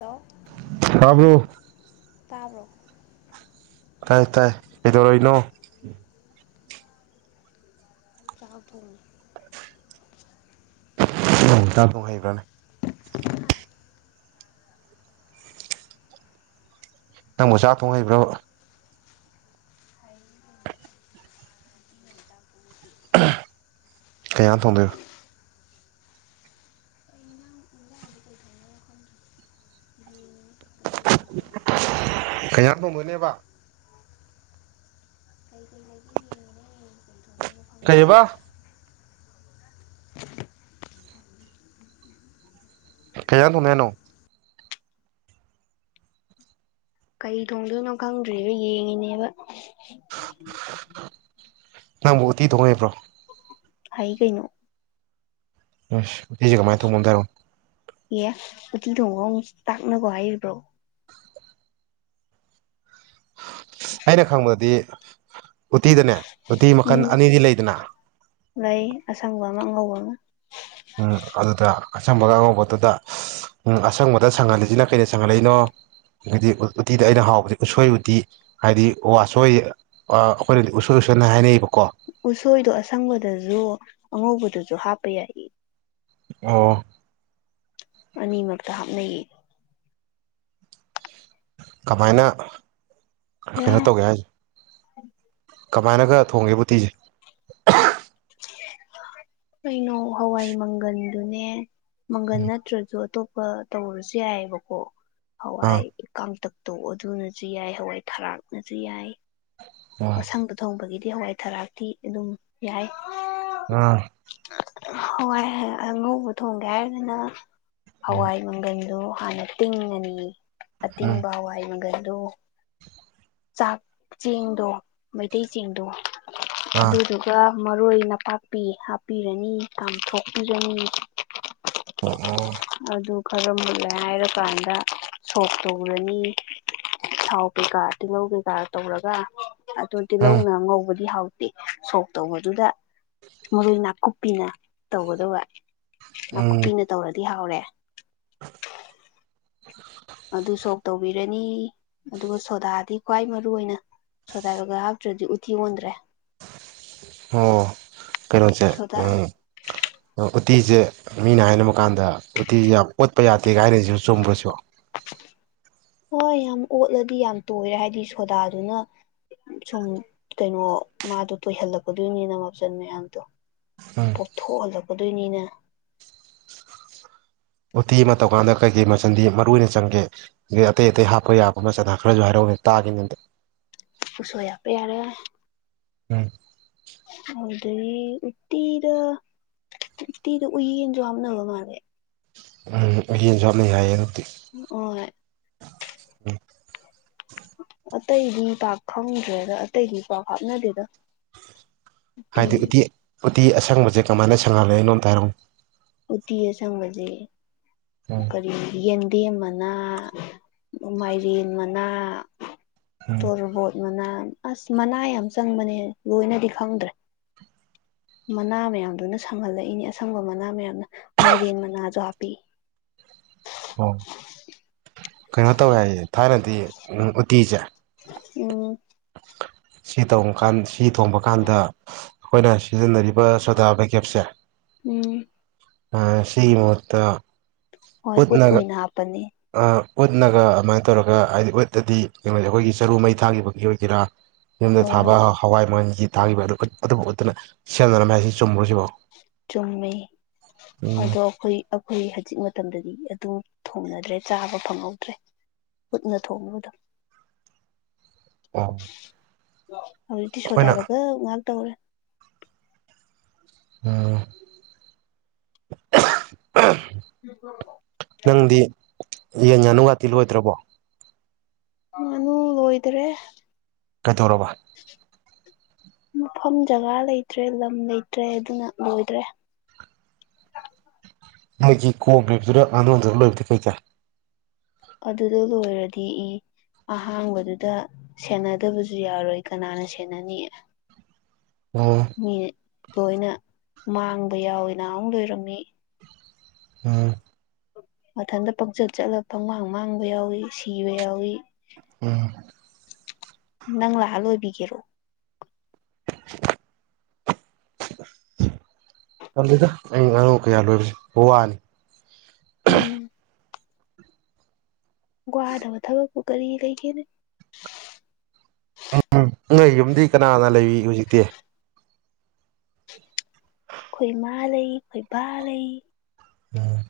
hello ꯇꯥꯕ꯭ꯔꯣ ꯇꯕ꯭ꯔꯣ ꯇꯥꯏ ꯇꯥꯏ ꯀꯩꯗꯧꯔꯤꯅꯣ ꯆꯥꯛ ꯊꯣꯡꯉꯤ ꯅꯪꯕꯣ [inaudible] ꯆꯥꯛꯊꯡ ꯍꯩꯕ꯭ꯔꯣꯅꯦ ꯅꯪꯕꯣ ꯆꯥꯛ ꯊꯣꯡ ꯍꯩꯕ꯭ꯔꯣ ꯕꯥ ꯀꯩ ꯢꯟꯖꯥꯡ ꯊꯣꯡꯗꯣꯢꯕ ꯀꯩ ꯏꯟꯖꯥꯡ ꯀꯩ ꯢꯟꯖꯥꯡ ꯊꯣꯡꯗꯣꯢ ꯅꯦꯕ ꯀꯩ ꯀꯩ ꯂꯩꯒꯦ ꯌꯦꯡꯢꯅꯦ ꯀꯩ ꯑꯕ ꯀꯩ ꯢꯟꯖꯥꯡ ꯊꯣꯡꯅꯤ ꯍꯥꯢꯅꯣ ꯀꯩ ꯊꯣꯡꯗꯣꯏꯅꯣ ꯈꯪꯗ꯭ꯔꯤꯕ ꯌꯦꯡꯉꯤꯅꯦꯕ ꯅꯪꯕꯨ ꯑꯨꯇꯤ ꯊꯣꯡꯕ ꯍꯩꯕ꯭ꯔꯣ ꯍꯩ ꯀꯩꯅꯣ ꯑꯁ ꯑꯨꯇꯤꯁꯦ ꯀꯃꯥꯏꯅ ꯊꯣꯡꯕ ꯑꯝꯇꯥ ꯍꯥꯢꯔꯛꯑꯣ ꯌꯦ ꯑꯨꯇꯤ ꯊꯣꯡꯕ ꯑꯃꯨꯛ ꯇꯥꯛꯅꯒꯣ ꯍꯥꯏꯔꯤꯕ꯭ꯔꯣ ꯑꯩꯅ ꯈꯪꯕꯗꯗꯤ ꯑꯨꯇꯤꯗꯅꯦ ꯑꯨꯇꯤ ꯃꯈꯜ ꯑꯅꯤꯗꯤ ꯂꯩꯗꯅ ꯂꯩꯪ ꯑꯁꯪꯕ ꯑꯃ ꯑꯉꯩꯕ ꯑꯃ ꯎꯝ ꯑꯗꯨꯗ ꯑꯁꯪꯕꯒ ꯑꯉꯧꯕꯒꯗꯨꯗ ꯎꯝ ꯑꯁꯪꯕꯗ ꯁꯪꯍꯜꯂꯤꯁꯤꯅ ꯀꯩꯅ ꯁꯪꯍꯜꯂꯛꯏꯅꯣ ꯗꯩꯗꯤ ꯎꯇꯤꯗ ꯑꯩꯅ ꯍꯥꯎꯕꯗꯤ ꯎꯁꯣꯏ ꯎꯇꯤ ꯍꯥꯏꯗꯤ ꯋꯥꯁꯣꯏ ꯑꯩꯈꯣꯏꯅꯗꯤ ꯎꯁꯣꯏ ꯎꯁꯣꯏꯅ ꯍꯥꯏꯅꯩꯌꯦꯕꯀꯣ ꯎꯁꯣꯏꯗꯣ ꯑꯁꯪꯕꯗꯁꯨ ꯑꯉꯧꯕꯗꯨꯁꯨ ꯍꯥꯞꯄ ꯌꯥꯏꯌꯦ ꯑꯣ ꯑꯅꯤꯃꯛꯇ ꯍꯥꯞꯅꯩꯌꯦ ꯀꯃꯥꯏꯅ ꯑꯌꯥ ꯀꯩꯅꯣ ꯇꯧꯒꯦ ꯍꯥꯢꯁꯦ ꯀꯃꯥꯏꯅꯒ ꯊꯣꯡꯒꯦ ꯎꯇꯤꯁꯦ ꯀꯩꯅꯣ ꯍꯋꯥꯏ ꯃꯪꯒꯟꯗꯨꯅꯦ ꯃꯒꯜ ꯅꯠꯇ꯭ꯔꯖꯨ ꯑꯇꯣꯞ ꯇꯧꯔꯁꯨ ꯌꯥꯏꯑꯕꯀꯣ ꯑꯥ ꯍꯋꯥꯏ ꯀꯥꯡꯇꯛ ꯇꯣ ꯑꯗꯨꯅꯁꯨ ꯌꯥꯏ ꯍꯋꯥꯏ ꯊꯔꯥꯛꯅꯁꯨ ꯌꯥꯏ ꯑꯁꯪꯗ ꯊꯣꯡꯕꯒꯤꯗꯤ ꯗꯤ ꯍꯋꯥꯏ ꯊꯔꯥꯛꯇꯤ ꯑꯗꯨꯝ ꯌꯥꯏ ꯑꯥ ꯍꯣꯏ ꯑꯉꯧꯕ ꯊꯣꯡꯒꯦ ꯍꯥꯏꯔꯒꯅ ꯍꯋꯥꯏ ꯃꯪꯒꯟꯗꯨ ꯍꯥꯟꯅ ꯇꯤꯡꯉꯅꯤ ꯎꯝ ꯑꯇꯤꯡꯕ ꯍꯋꯥꯏ ꯃꯪꯒꯟ ꯑꯗꯣ ꯆꯥꯛ ꯆꯦꯡꯗꯣ ꯃꯩꯇꯩ ꯆꯦꯡꯗꯣ ꯑꯥ ꯑꯗꯨꯗꯨꯒ ꯃꯔꯣꯏ ꯅꯄꯥꯛꯄꯤ ꯍꯥꯞꯄꯤꯔꯅꯤ ꯀꯥꯝꯊꯣꯛꯄꯤꯔꯅꯤ ꯑꯣ ꯑꯣ ꯑꯗꯨ ꯈꯔ ꯃꯨꯟꯂꯦ ꯍꯥꯏꯔꯀꯥꯟꯗ ꯁꯣꯛ ꯇꯧꯔꯅꯤ ꯊꯥꯎ ꯀꯩꯀꯥ ꯇꯤꯜꯍꯧ ꯀꯩꯀꯥ ꯇꯧꯔꯒ ꯑꯗꯨ ꯎꯝ ꯇꯤꯜꯍꯧꯅ ꯉꯧꯕꯗꯤ ꯍꯥꯎ ꯁꯣꯛ ꯇꯧꯕꯗꯨꯗ ꯃꯔꯣꯏ ꯅꯥꯀꯨꯞꯄꯤꯅ ꯇꯧꯒꯗꯕ ꯎꯝ ꯅꯥꯀꯨꯞꯄꯤꯅ ꯇꯧꯔꯗꯤ ꯍꯥꯎꯔꯦ ꯑꯗꯨ ꯁꯣꯛ ꯇꯧꯕꯤꯔꯅꯤ ꯑꯗꯨꯒ ꯁꯣꯗꯥꯗꯤ ꯈ꯭ꯋꯥꯏ ꯃꯔꯨ ꯑꯣꯏꯅ ꯁꯣꯗꯥꯒ ꯍꯥꯞꯇ꯭ꯔꯗꯤ ꯎꯠꯇꯤ ꯑꯣꯟꯗ꯭ꯔꯦ ꯑꯣ ꯀꯩꯅꯣꯁꯦ ꯁꯣꯗꯥ ꯎꯝ ꯎꯇꯤꯁꯦ ꯃꯤꯅ ꯍꯥꯏꯅꯕ ꯀꯥꯟꯗ ꯎꯇꯤꯁꯦ ꯌꯥꯝ ꯑꯣꯠꯄ ꯌꯥꯗꯦ ꯀꯥꯏꯅꯁꯤꯁꯨ [unintelligible] ꯆꯨꯝꯕ꯭ꯔꯁꯨ ꯍꯣꯏ ꯌꯥꯝ ꯑꯣꯠꯂꯗꯤ ꯌꯥꯝ ꯇꯣꯏꯔꯦ ꯍꯥꯏꯕꯗꯤ ꯁꯣꯗꯥꯗꯨꯅ ꯁꯨꯝ ꯀꯩꯅꯣ ꯃꯥꯗꯣ ꯇꯣꯏꯍꯜꯂꯛꯀꯗꯣꯏꯅꯤꯅ ꯃꯥꯆꯟ ꯃꯌꯥꯝꯗꯣ ꯎꯝ ꯄꯣꯞꯊꯣꯛꯍꯜꯂꯒ ꯑꯗꯨꯅꯤꯅ ꯎꯇꯤ ꯑꯃ ꯇꯧꯀꯥꯟꯗ ꯀꯩꯀꯩ ꯃꯆꯜꯗꯤ ꯃꯔꯨ ꯑꯣꯏꯅ ꯆꯪꯒꯦ ꯑꯗꯒꯤ ꯑꯇꯩ ꯑꯇꯩ ꯍꯥꯞꯄ ꯌꯥꯕ ꯃꯆꯜ ꯈꯔꯁꯨ ꯍꯥꯏꯔꯛꯎꯅꯦ ꯇꯥꯒꯦ ꯑꯝꯇ ꯎꯁꯣꯏ ꯍꯥꯞꯄ ꯌꯥꯔꯦ ꯎꯝ ꯑꯗꯨꯗꯒꯤ ꯎꯠꯇꯤꯗ ꯎꯠꯇꯤꯗ ꯎꯌꯦꯟꯁꯨ ꯍꯥꯞꯅꯕ ꯃꯥꯜꯂꯦ ꯎꯝ ꯎꯌꯦꯟꯁꯨ ꯍꯥꯞꯅꯩ ꯍꯥꯏꯌꯦꯅꯦ ꯑꯣꯏ [inaudible] ꯑꯇꯩꯗꯤ ꯄꯥꯛ ꯈꯪꯗ꯭ꯔꯦꯗ ꯑꯇꯩꯗꯤ ꯄꯥꯛ ꯍꯥꯞꯅꯗꯦꯗ ꯍꯥꯏꯗꯤ ꯎꯇꯤ ꯇꯤ ꯑꯁꯪꯕꯖꯦ ꯀꯃꯥꯏꯅ ꯁꯪꯍꯜꯂꯦ ꯍꯥꯏꯅꯣ ꯑꯝꯇ ꯍꯥꯏꯔꯛꯎ ꯎꯇꯤ ꯑꯁꯪꯕꯖꯦ ꯎꯝ ꯀꯔꯤ ꯌꯦꯟ ꯗꯦꯝ ꯃꯅꯥ ꯃꯥꯏꯔꯦꯟ ꯃꯅꯥ ꯎꯝ ꯇꯣꯔꯕꯣꯠ ꯃꯅꯥ ꯑꯁ ꯃꯅꯥ ꯌꯥꯝ ꯆꯪꯕꯅꯦꯍꯦ ꯂꯣꯏꯅꯗꯤ ꯈꯪꯗ꯭ꯔꯦ ꯃꯅꯥ ꯃꯌꯥꯝꯗꯨꯅ ꯁꯪꯍꯜꯂꯛꯏꯅꯦ ꯑꯁꯪꯕ ꯃꯅꯥ ꯃꯌꯥꯝꯅ ꯃꯥꯏꯔꯦꯟ ꯃꯅꯥꯖꯨ ꯍꯥꯞꯄꯤ ꯑꯣ ꯀꯩꯅꯣ ꯇꯧꯋꯦ ꯍꯥꯏꯌꯦ ꯊꯥꯏꯅꯗꯤ ꯎ ꯎꯇꯤꯖꯦ ꯎꯝ ꯁꯤ ꯇꯣꯡꯀꯥꯟ ꯁꯤ ꯊꯣꯡꯕ ꯀꯥꯟꯗ ꯑꯩꯈꯣꯏꯅ ꯁꯤꯖꯤꯟꯅꯔꯤꯕ ꯁꯣꯗꯥ ꯕꯥꯏꯒꯞꯁꯦ ꯎꯝ ꯑ ꯁꯤꯃꯍꯨꯠꯇ ꯍꯣꯏ ꯎꯠ ꯑꯣꯏꯅ ꯍꯥꯞꯄꯅꯤ ꯑ ꯎꯠꯅꯒ ꯑꯃꯥꯏ ꯇꯧꯔꯒ ꯍꯥꯏꯗꯤ ꯎꯠꯑꯗꯤ ꯀꯩꯅꯣꯖꯦ ꯑꯩꯈꯣꯏꯒꯤ ꯆꯔꯨ ꯃꯩ ꯊꯥꯒꯤꯒꯤꯕꯒꯤ ꯑꯣꯏꯒꯦꯔꯥ ꯌꯨꯝꯗ ꯍꯣꯏ ꯊꯥꯕ ꯍꯣꯏ ꯍꯋꯥꯏ ꯃꯟꯒꯤ ꯊꯥꯒꯤꯕ ꯑꯗꯨ ꯑꯗꯨꯕ ꯎꯠꯇꯨꯅ ꯁꯦꯝꯅꯔꯝꯃꯦ ꯍꯥꯏꯁꯦ ꯆꯨꯝ ꯆꯨꯝꯃꯤ ꯎꯝ ꯑꯗꯣ ꯑꯈꯣꯏ ꯑꯈꯣꯏ ꯍꯖꯤꯛ ꯃꯇꯝꯗꯗꯤ ꯑꯗꯨ ꯊꯣꯡꯅꯗ꯭ꯔꯦ ꯆꯥꯕ ꯐꯪꯍꯧꯗ꯭ꯔꯦ ꯎꯠꯅ ꯊꯣꯡꯅꯕꯗꯣ ꯑ ꯏꯇꯥꯎ ꯍꯧꯖꯤꯛꯇꯤ ꯁꯣꯗꯥ ꯕꯥꯏꯒꯞ ꯉꯥꯛ ꯇꯧꯔꯦ ꯑꯝ [unintelligible] ꯌꯦꯟ ꯉꯥꯅꯨ ꯉꯥꯇꯤ ꯂꯣꯏꯗ꯭ꯔꯕꯣ ꯉꯥꯅꯨ ꯂꯣꯏꯗꯔꯦ ꯀꯗꯧꯔꯕ ꯃꯐꯝ ꯖꯒꯥ ꯂꯩꯇ꯭ꯔꯦ ꯂꯝ ꯂꯩꯇ꯭ꯔꯦ ꯑꯗꯨꯅ ꯂꯣꯏꯗ꯭ꯔꯦ ꯅꯣꯏꯒꯤ ꯀꯣ ꯕꯤꯕꯗꯨꯅ ꯉꯥꯅꯨꯗ ꯂꯣꯏꯕꯗꯤ ꯀꯩ ꯀꯥꯏ ꯑꯗꯨꯗ ꯂꯣꯏꯔꯗꯤ ꯏ ꯑꯍꯥꯡꯕꯗꯨꯗ ꯁꯦꯟꯅꯗꯕꯖꯨ ꯌꯥꯔꯣꯏ ꯀꯅꯥꯅ ꯁꯦꯟꯅꯅꯤ ꯑꯣ ꯃꯤ ꯂꯣꯏꯅ ꯃꯥꯡꯕ ꯌꯥꯎꯌꯦ ꯅꯍꯥꯟꯃꯨꯛ ꯂꯣꯏꯔꯝꯃꯤ ꯑꯥ ꯃꯊꯟꯇ ꯄꯪꯆꯠ ꯆꯠꯂ ꯄꯪꯃꯥꯡ ꯃꯥꯡꯕ ꯌꯥꯎꯏ ꯁꯤꯕ ꯌꯥꯎꯏ ꯎꯝ ꯅꯪ ꯂꯥꯛꯑ ꯂꯣꯏꯕꯤꯒꯦꯔꯣ ꯇꯜꯂꯤꯗ ꯑꯩ ꯉꯥꯅꯨ ꯀꯌꯥ ꯂꯣꯏꯕꯖꯦ ꯋꯥꯅꯤ ꯎꯝ ꯋꯥꯗꯕ ꯊꯕꯛꯄꯨ ꯀꯔꯤ ꯂꯩꯒꯦꯗ ꯎꯝ ꯅꯣꯏ ꯌꯨꯝꯗꯤ ꯀꯅꯥ ꯀꯅꯥ ꯂꯩꯔꯤ ꯍꯧꯖꯤꯛꯇꯤ ꯑꯩꯈꯣꯏ ꯃꯥ ꯂꯩ ꯑꯩꯈꯣꯏ ꯕꯥ ꯂꯩ ꯎꯝ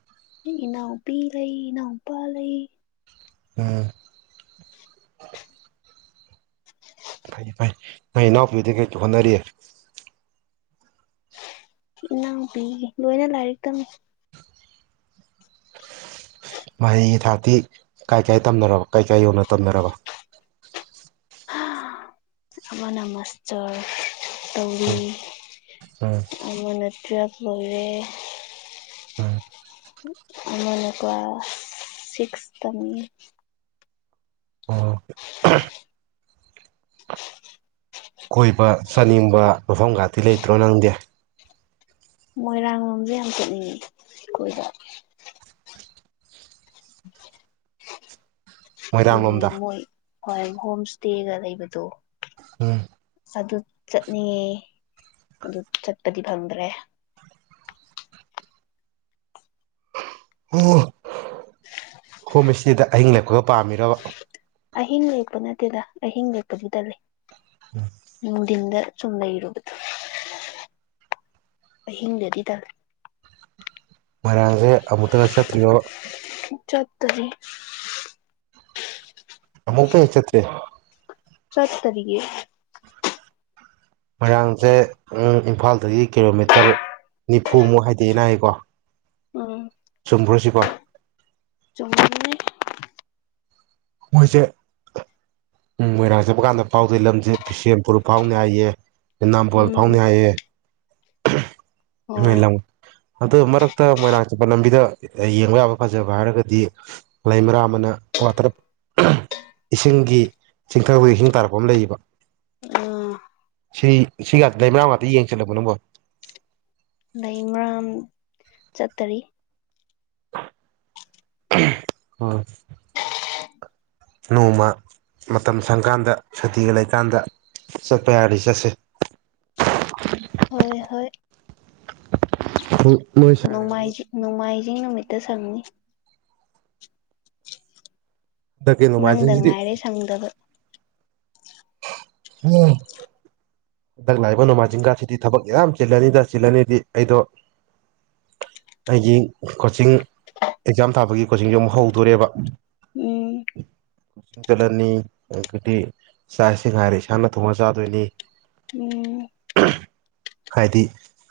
ꯏꯅꯥꯎꯄꯤ ꯂꯩ ꯏꯅꯥꯎꯄꯥ ꯂꯩ ꯑꯝ ꯐꯩ ꯐꯩ ꯅꯣꯢ ꯢꯅꯥꯎꯄꯤ ꯍꯣꯢꯗꯤ ꯀꯩ ꯀꯩ ꯍꯣꯠꯅꯔꯤ ꯏꯅꯥꯎꯄꯤꯒꯤ ꯂꯣꯏꯅ ꯂꯥꯏꯔꯤꯛ ꯇꯝꯃꯤ ꯃꯍꯩꯒꯤ ꯊꯥꯛꯇꯤ ꯀꯥꯏ ꯀꯥꯏ ꯇꯝꯅꯔꯕ ꯀꯥꯏ ꯀꯥꯏ ꯌꯧꯅ ꯇꯝꯅꯔꯕ ꯑꯃꯅ ꯃꯥꯁꯇꯔ ꯇꯧꯔꯤ ꯎꯝ ꯎꯝ ꯑꯃꯅ ꯇ꯭ꯋꯦꯜꯐ ꯂꯣꯢꯔꯦ ꯎꯝ ꯑꯃꯅ ꯀ꯭ꯂꯥꯁ ꯁꯤꯛꯁ ꯇꯝꯃꯤ ꯑꯣ ꯀꯣꯏꯕ ꯆꯥꯅꯤꯡꯕ ꯃꯐꯝꯒꯥꯇꯤ ꯂꯩꯇ꯭ꯔꯣ ꯅꯪꯗꯤ ꯃꯣꯏꯔꯥꯡ ꯂꯣꯝꯁꯦ ꯌꯥꯝ ꯆꯠꯅꯤꯡꯉꯦ ꯑꯩꯈꯣꯏꯗ [inaudible] ꯗꯤ ꯃꯣꯏꯔꯥꯡ ꯂꯣꯝꯗ ꯃꯣꯏ ꯍꯣꯏ ꯍꯣꯝ ꯁꯇꯦꯒ ꯂꯩꯕꯗꯣ ꯎꯝ ꯑꯗꯨ ꯆꯠꯅꯤꯡꯉꯦ ꯑꯗꯨ ꯆꯠꯄꯗꯤ ꯐꯪꯗ꯭ꯔꯦ ꯑꯣ ꯍꯣꯝꯁꯇꯦꯗ ꯑꯍꯤꯡ ꯂꯦꯛꯄꯒ ꯄꯥꯝꯃꯤꯔꯣ ꯑꯍꯤꯡ ꯂꯦꯛꯄ ꯅꯠꯇꯦꯗ ꯑꯍꯤꯡ ꯂꯦꯛꯄꯗꯤ ꯇꯜꯂꯦ ꯅꯨꯡꯗꯤꯟꯗ ꯁꯨꯝ ꯂꯩꯔꯨꯕꯗꯣ ꯑꯍꯤꯡꯗꯗꯤꯗ ꯃꯣꯢꯔꯥꯡꯁꯦ ꯑꯃꯨꯛꯇꯒ ꯆꯠꯇ꯭ꯔꯤꯕꯣ ꯆꯠꯇꯥꯔꯤ ꯑꯃꯨꯛ ꯐꯥꯎ ꯆꯠꯇ꯭ꯔꯤ ꯆꯠ ꯇꯥꯔꯤꯌꯦ ꯃꯣꯏꯔꯥꯡꯁꯦ ꯏꯝꯐꯥꯜꯗꯒꯤ ꯀꯤꯂꯣꯃꯤꯇꯔ ꯅꯤꯐꯨꯃꯨꯛ ꯍꯥꯏꯗꯩꯢꯅ ꯍꯥꯏꯌꯦꯀꯣ ꯑꯝ ꯆꯨꯝꯕ꯭ꯔꯣꯁꯤꯕꯣ ꯆꯨꯝꯃꯦ ꯃꯣꯏꯁꯦ ꯎꯝ ꯃꯣꯏꯔꯥꯡ ꯆꯠꯄ ꯀꯥꯟꯗ ꯐꯥꯎꯗꯣꯏ ꯂꯝꯁꯦ ꯕꯤꯁꯦꯝꯄꯨꯔ ꯐꯥꯎꯅꯤ ꯍꯥꯏꯌꯦ ꯅꯝꯕꯣꯜ ꯎꯝ ꯐꯥꯎꯅꯤ ꯍꯥꯏꯑꯦ ꯅꯣꯢ ꯍꯣꯏ ꯂꯝ ꯑꯗꯨ ꯃꯔꯛꯇ ꯃꯣꯏꯔꯥꯡ ꯆꯠꯄ ꯂꯝꯕꯤꯗ ꯌꯦꯡꯕ ꯌꯥꯕ ꯐꯖꯕ ꯍꯥꯏꯔꯒꯗꯤ ꯂꯩꯃꯔꯥꯝꯑꯅ ꯋꯥꯇ꯭ꯔ ꯑ ꯏꯁꯤꯡꯒꯤ ꯆꯤꯡꯊꯪ ꯈꯣꯢ ꯏꯁꯤꯡ ꯇꯥꯔꯛꯄ ꯑꯃ ꯂꯩꯌꯦꯕ ꯑꯥ ꯁꯤ ꯁꯤꯒ ꯂꯩꯃꯔꯥ ꯉꯥꯛꯇ ꯌꯦꯡ ꯆꯠꯂꯕꯣ ꯅꯪꯕꯣ ꯆꯠꯇꯥꯔꯤ ꯎꯝ ꯑꯣ ꯅꯣꯡꯃ ꯃꯇꯝ ꯁꯪꯀꯥꯟꯗ ꯁꯨꯇꯤꯒ ꯂꯩꯀꯥꯟꯗ ꯆꯠꯄ ꯌꯥꯔꯗꯤ ꯆꯠꯁꯦ ꯍꯣꯏ ꯍꯣꯏ [unintelligible] ꯑꯃꯨꯛ ꯅꯣꯡꯃꯥꯏꯖꯤꯡ ꯅꯣꯡꯃꯥꯏꯖꯤꯡ ꯅꯨꯃꯤꯠ ꯗ ꯁꯪꯅꯤ ꯍꯟꯗꯛꯀꯤ ꯅꯪꯗ ꯅꯣꯡꯃꯥꯏꯖꯤꯡꯁꯤꯗꯤ ꯉꯥꯏꯔꯦ ꯁꯪꯗꯕ [unintelligible] ꯍꯟꯗꯛ ꯂꯥꯛꯏꯕ ꯅꯣꯡꯃꯥꯏꯖꯤꯡꯒꯁꯤꯗꯤ ꯊꯕꯛ ꯌꯥꯝ ꯆꯤꯜꯂꯅꯤꯗ ꯆꯤꯜꯂꯅꯤꯗꯤ ꯑꯩꯗꯣ ꯑꯩꯒꯤ ꯀꯣꯆꯤꯡ ꯑꯦꯛꯖꯥꯝ ꯊꯥꯕꯒꯤ ꯀꯣꯆꯤꯡꯁꯨ ꯑꯃꯨꯛ ꯍꯧꯗꯣꯔꯦꯕ ꯎꯝ ꯀꯣꯆꯤꯡ ꯆꯠꯂꯅꯤ ꯑꯗꯨꯗꯤ ꯆꯥꯛ ꯏꯁꯤꯡ ꯍꯥꯏꯔꯦ ꯏꯁꯥꯅ ꯊꯣꯡꯉꯥ ꯆꯥꯗꯣꯏꯅꯤ ꯎꯝ ꯎꯍꯝ ꯍꯥꯏꯗꯤ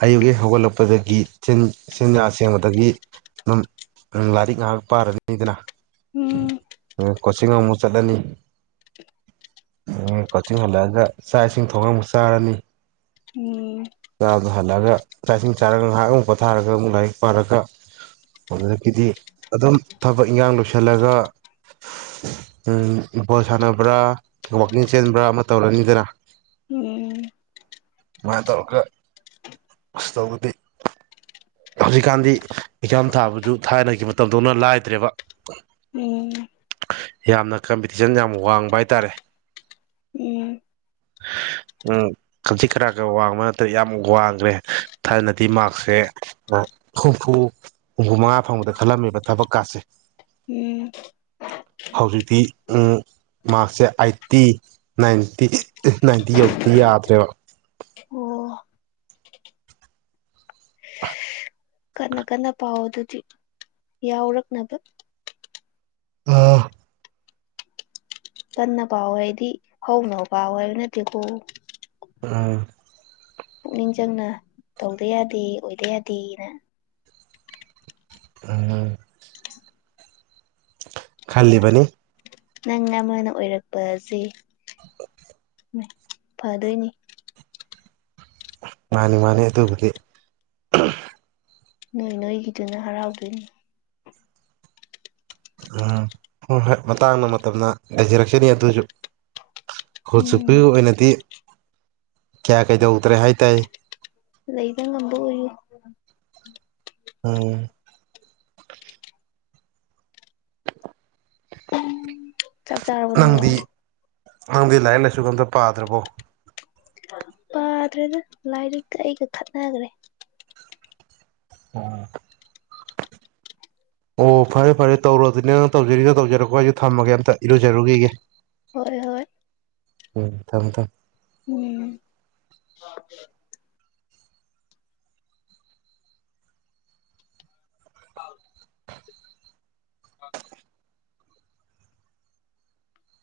ꯑꯌꯨꯛ ꯍꯦꯛ ꯍꯧꯒꯠꯂꯛꯄꯗꯒꯤ ꯆꯤꯟ ꯆꯤꯟꯌꯥ ꯁꯦꯡꯕꯗꯒꯤ ꯑꯗꯨꯝ ꯂꯥꯏꯔꯤꯛ ꯉꯥꯏꯍꯥꯛ ꯄꯥꯔꯅꯤꯗꯅ ꯎꯝ ꯀꯣꯆꯤꯡ ꯑꯃꯨꯛ ꯆꯠꯂꯅꯤ ꯀꯣꯆꯤꯡ ꯍꯜꯂꯛꯑꯒ ꯆꯥꯛ ꯏꯁꯤꯡ ꯊꯣꯡꯉꯥ ꯑꯃꯨꯛ ꯆꯥ ꯆꯥꯔꯅꯤ ꯎꯝ ꯆꯥꯕ ꯍꯜꯂꯛꯑꯒ ꯆꯥꯛ ꯏꯁꯤꯡ ꯆꯥꯔꯒ ꯉꯥꯏꯍꯥꯛ ꯑꯃꯨꯛ ꯄꯣꯊꯥꯔꯒ ꯑꯃꯨꯛ ꯂꯥꯏꯔꯤꯛ ꯄꯥꯔꯒ ꯑꯗꯨꯗꯒꯤꯗꯤ ꯑꯗꯨꯝ ꯊꯕꯛ ꯏꯟꯈꯥꯡ ꯂꯣꯏꯁꯜꯂꯒ ꯎꯝ ꯐꯨꯠ ꯕꯣꯜ ꯁꯥꯟꯅꯕ꯭ꯔꯥ ꯋꯥꯛꯀꯤꯡ ꯆꯦꯟꯕ꯭ꯔꯥ ꯑꯃ ꯇꯧꯔꯅꯤꯗꯅ ꯎꯝ ꯁꯨꯃꯥꯏꯅ ꯇꯧꯔꯒ ꯑꯁ ꯇꯧꯕꯗꯤ ꯍꯧꯖꯤꯛꯀꯥꯟꯗꯤ ꯑꯦꯛꯖꯥꯝ ꯊꯥꯕꯁꯨ ꯊꯥꯏꯅꯒꯤ ꯃꯇꯝꯗꯧꯅ ꯂꯥꯏꯗ꯭ꯔꯦꯕ ꯎꯝ ꯌꯥꯝꯅ ꯀꯝꯄꯤꯇꯤꯁꯟ ꯌꯥꯝ ꯋꯥꯡꯕ ꯍꯥꯏꯇꯥꯔꯦ ꯎꯝ ꯎꯝ ꯈꯖꯤꯛ ꯈꯔꯥꯛꯀꯥ ꯋꯥꯡꯕ ꯅꯠꯇ꯭ꯔꯦ ꯌꯥꯝ ꯋꯥꯡꯈ꯭ꯔꯦ ꯊꯥꯢꯅꯗꯤ ꯃ꯭ꯥꯔꯛꯁꯁꯦ ꯍꯨꯝꯐꯨ ꯍꯨꯝꯐꯨ ꯃꯉꯥ ꯐꯪꯕꯗ ꯈꯜꯂꯝꯃꯦꯕ ꯊꯕꯛꯀꯥꯁꯦ ꯎꯝ ꯍꯧꯖꯤꯛꯇꯤ ꯎꯝ ꯃꯥꯔꯛꯁꯁꯦ ꯑꯥꯏꯠꯇꯤ ꯅꯥꯏꯟꯇꯤ ꯅꯥꯏꯟꯇꯤ ꯌꯧ ꯊꯤ ꯌꯥꯗ꯭ꯔꯦꯕ ꯑꯣ [unintelligible] ꯀꯟꯅ ꯀꯟꯅ ꯄꯥꯎ ꯑꯗꯨꯗꯤ ꯌꯥꯎꯔꯛꯅꯕ ꯎꯝ ꯀꯟꯅ ꯄꯥꯎꯋꯣ ꯍꯥꯏꯗꯤ ꯍꯧꯅ ꯄꯥꯎꯋꯦ ꯍꯥꯏꯕ ꯅꯠꯇꯦꯀꯦ ꯑꯥ ꯄꯨꯛꯅꯤꯡ ꯆꯪꯅ ꯇꯧꯗ ꯌꯥꯗꯦ ꯑꯣꯏꯗ ꯌꯥꯗꯦꯅ ꯑꯥ ꯈꯜꯂꯤꯕꯅꯤ ꯅꯪ ꯑꯃꯅ ꯑꯣꯏꯔꯛꯄꯖꯦ [unintelligible] ꯃꯥꯢ ꯐꯗꯣꯏꯅꯤ ꯃꯥꯅꯤ ꯃꯥꯅꯤ ꯑꯗꯨꯕꯨꯗꯤ ꯎꯝ ꯅꯣꯏ ꯅꯣꯏꯒꯤꯗꯨꯅ ꯍꯔꯥꯎꯗꯣꯏꯅꯤ ꯎꯝ ꯍꯣꯏ ꯍꯣꯏ ꯃꯇꯥꯡꯅ ꯃꯇꯝꯅ ꯂꯩꯖꯥꯔꯛꯁꯅꯤ ꯑꯗꯨꯁꯨ ꯈꯣꯏ ꯎꯝ ꯆꯨꯞꯄꯤ ꯑꯣꯏꯅꯗꯤ ꯀꯌꯥ ꯀꯩꯗꯧꯗ꯭ꯔꯦ ꯍꯥꯏ ꯇꯥꯢꯌꯦ ꯂꯩꯕ ꯉꯝꯕ ꯑꯣꯏꯌꯨ ꯎꯝ ꯆꯥꯛ ꯆꯥꯔꯕꯣ ꯅꯪꯕꯣ ꯅꯪꯗꯤ ꯅꯪꯗꯤ ꯂꯥꯏꯔꯤꯛ ꯂꯥꯏꯁꯨꯒ ꯑꯝꯇ ꯄꯥꯗ꯭ꯔꯥꯕꯣ ꯄꯥꯗ꯭ꯔꯦꯗ ꯂꯥꯏꯔꯤꯛꯀ ꯑꯩꯒ ꯈꯠꯅꯈ꯭ꯔꯦ ꯑꯣ ꯑꯣ ꯐꯔꯦ ꯐꯔꯦ ꯇꯧꯔꯣ ꯑꯗꯨꯗꯤꯅ ꯅꯪ ꯇꯧꯖꯔꯤꯗꯣ ꯇꯧꯖꯔꯣꯀꯣ ꯑꯩꯁꯨ ꯊꯝꯃꯒꯦ ꯑꯝꯇ ꯏꯔꯨꯖꯔꯨꯈꯤꯒꯦ ꯍꯣꯏ ꯍꯣꯏ ꯎꯝ ꯊꯝꯃꯦ ꯊꯝꯃꯦ ꯎꯝ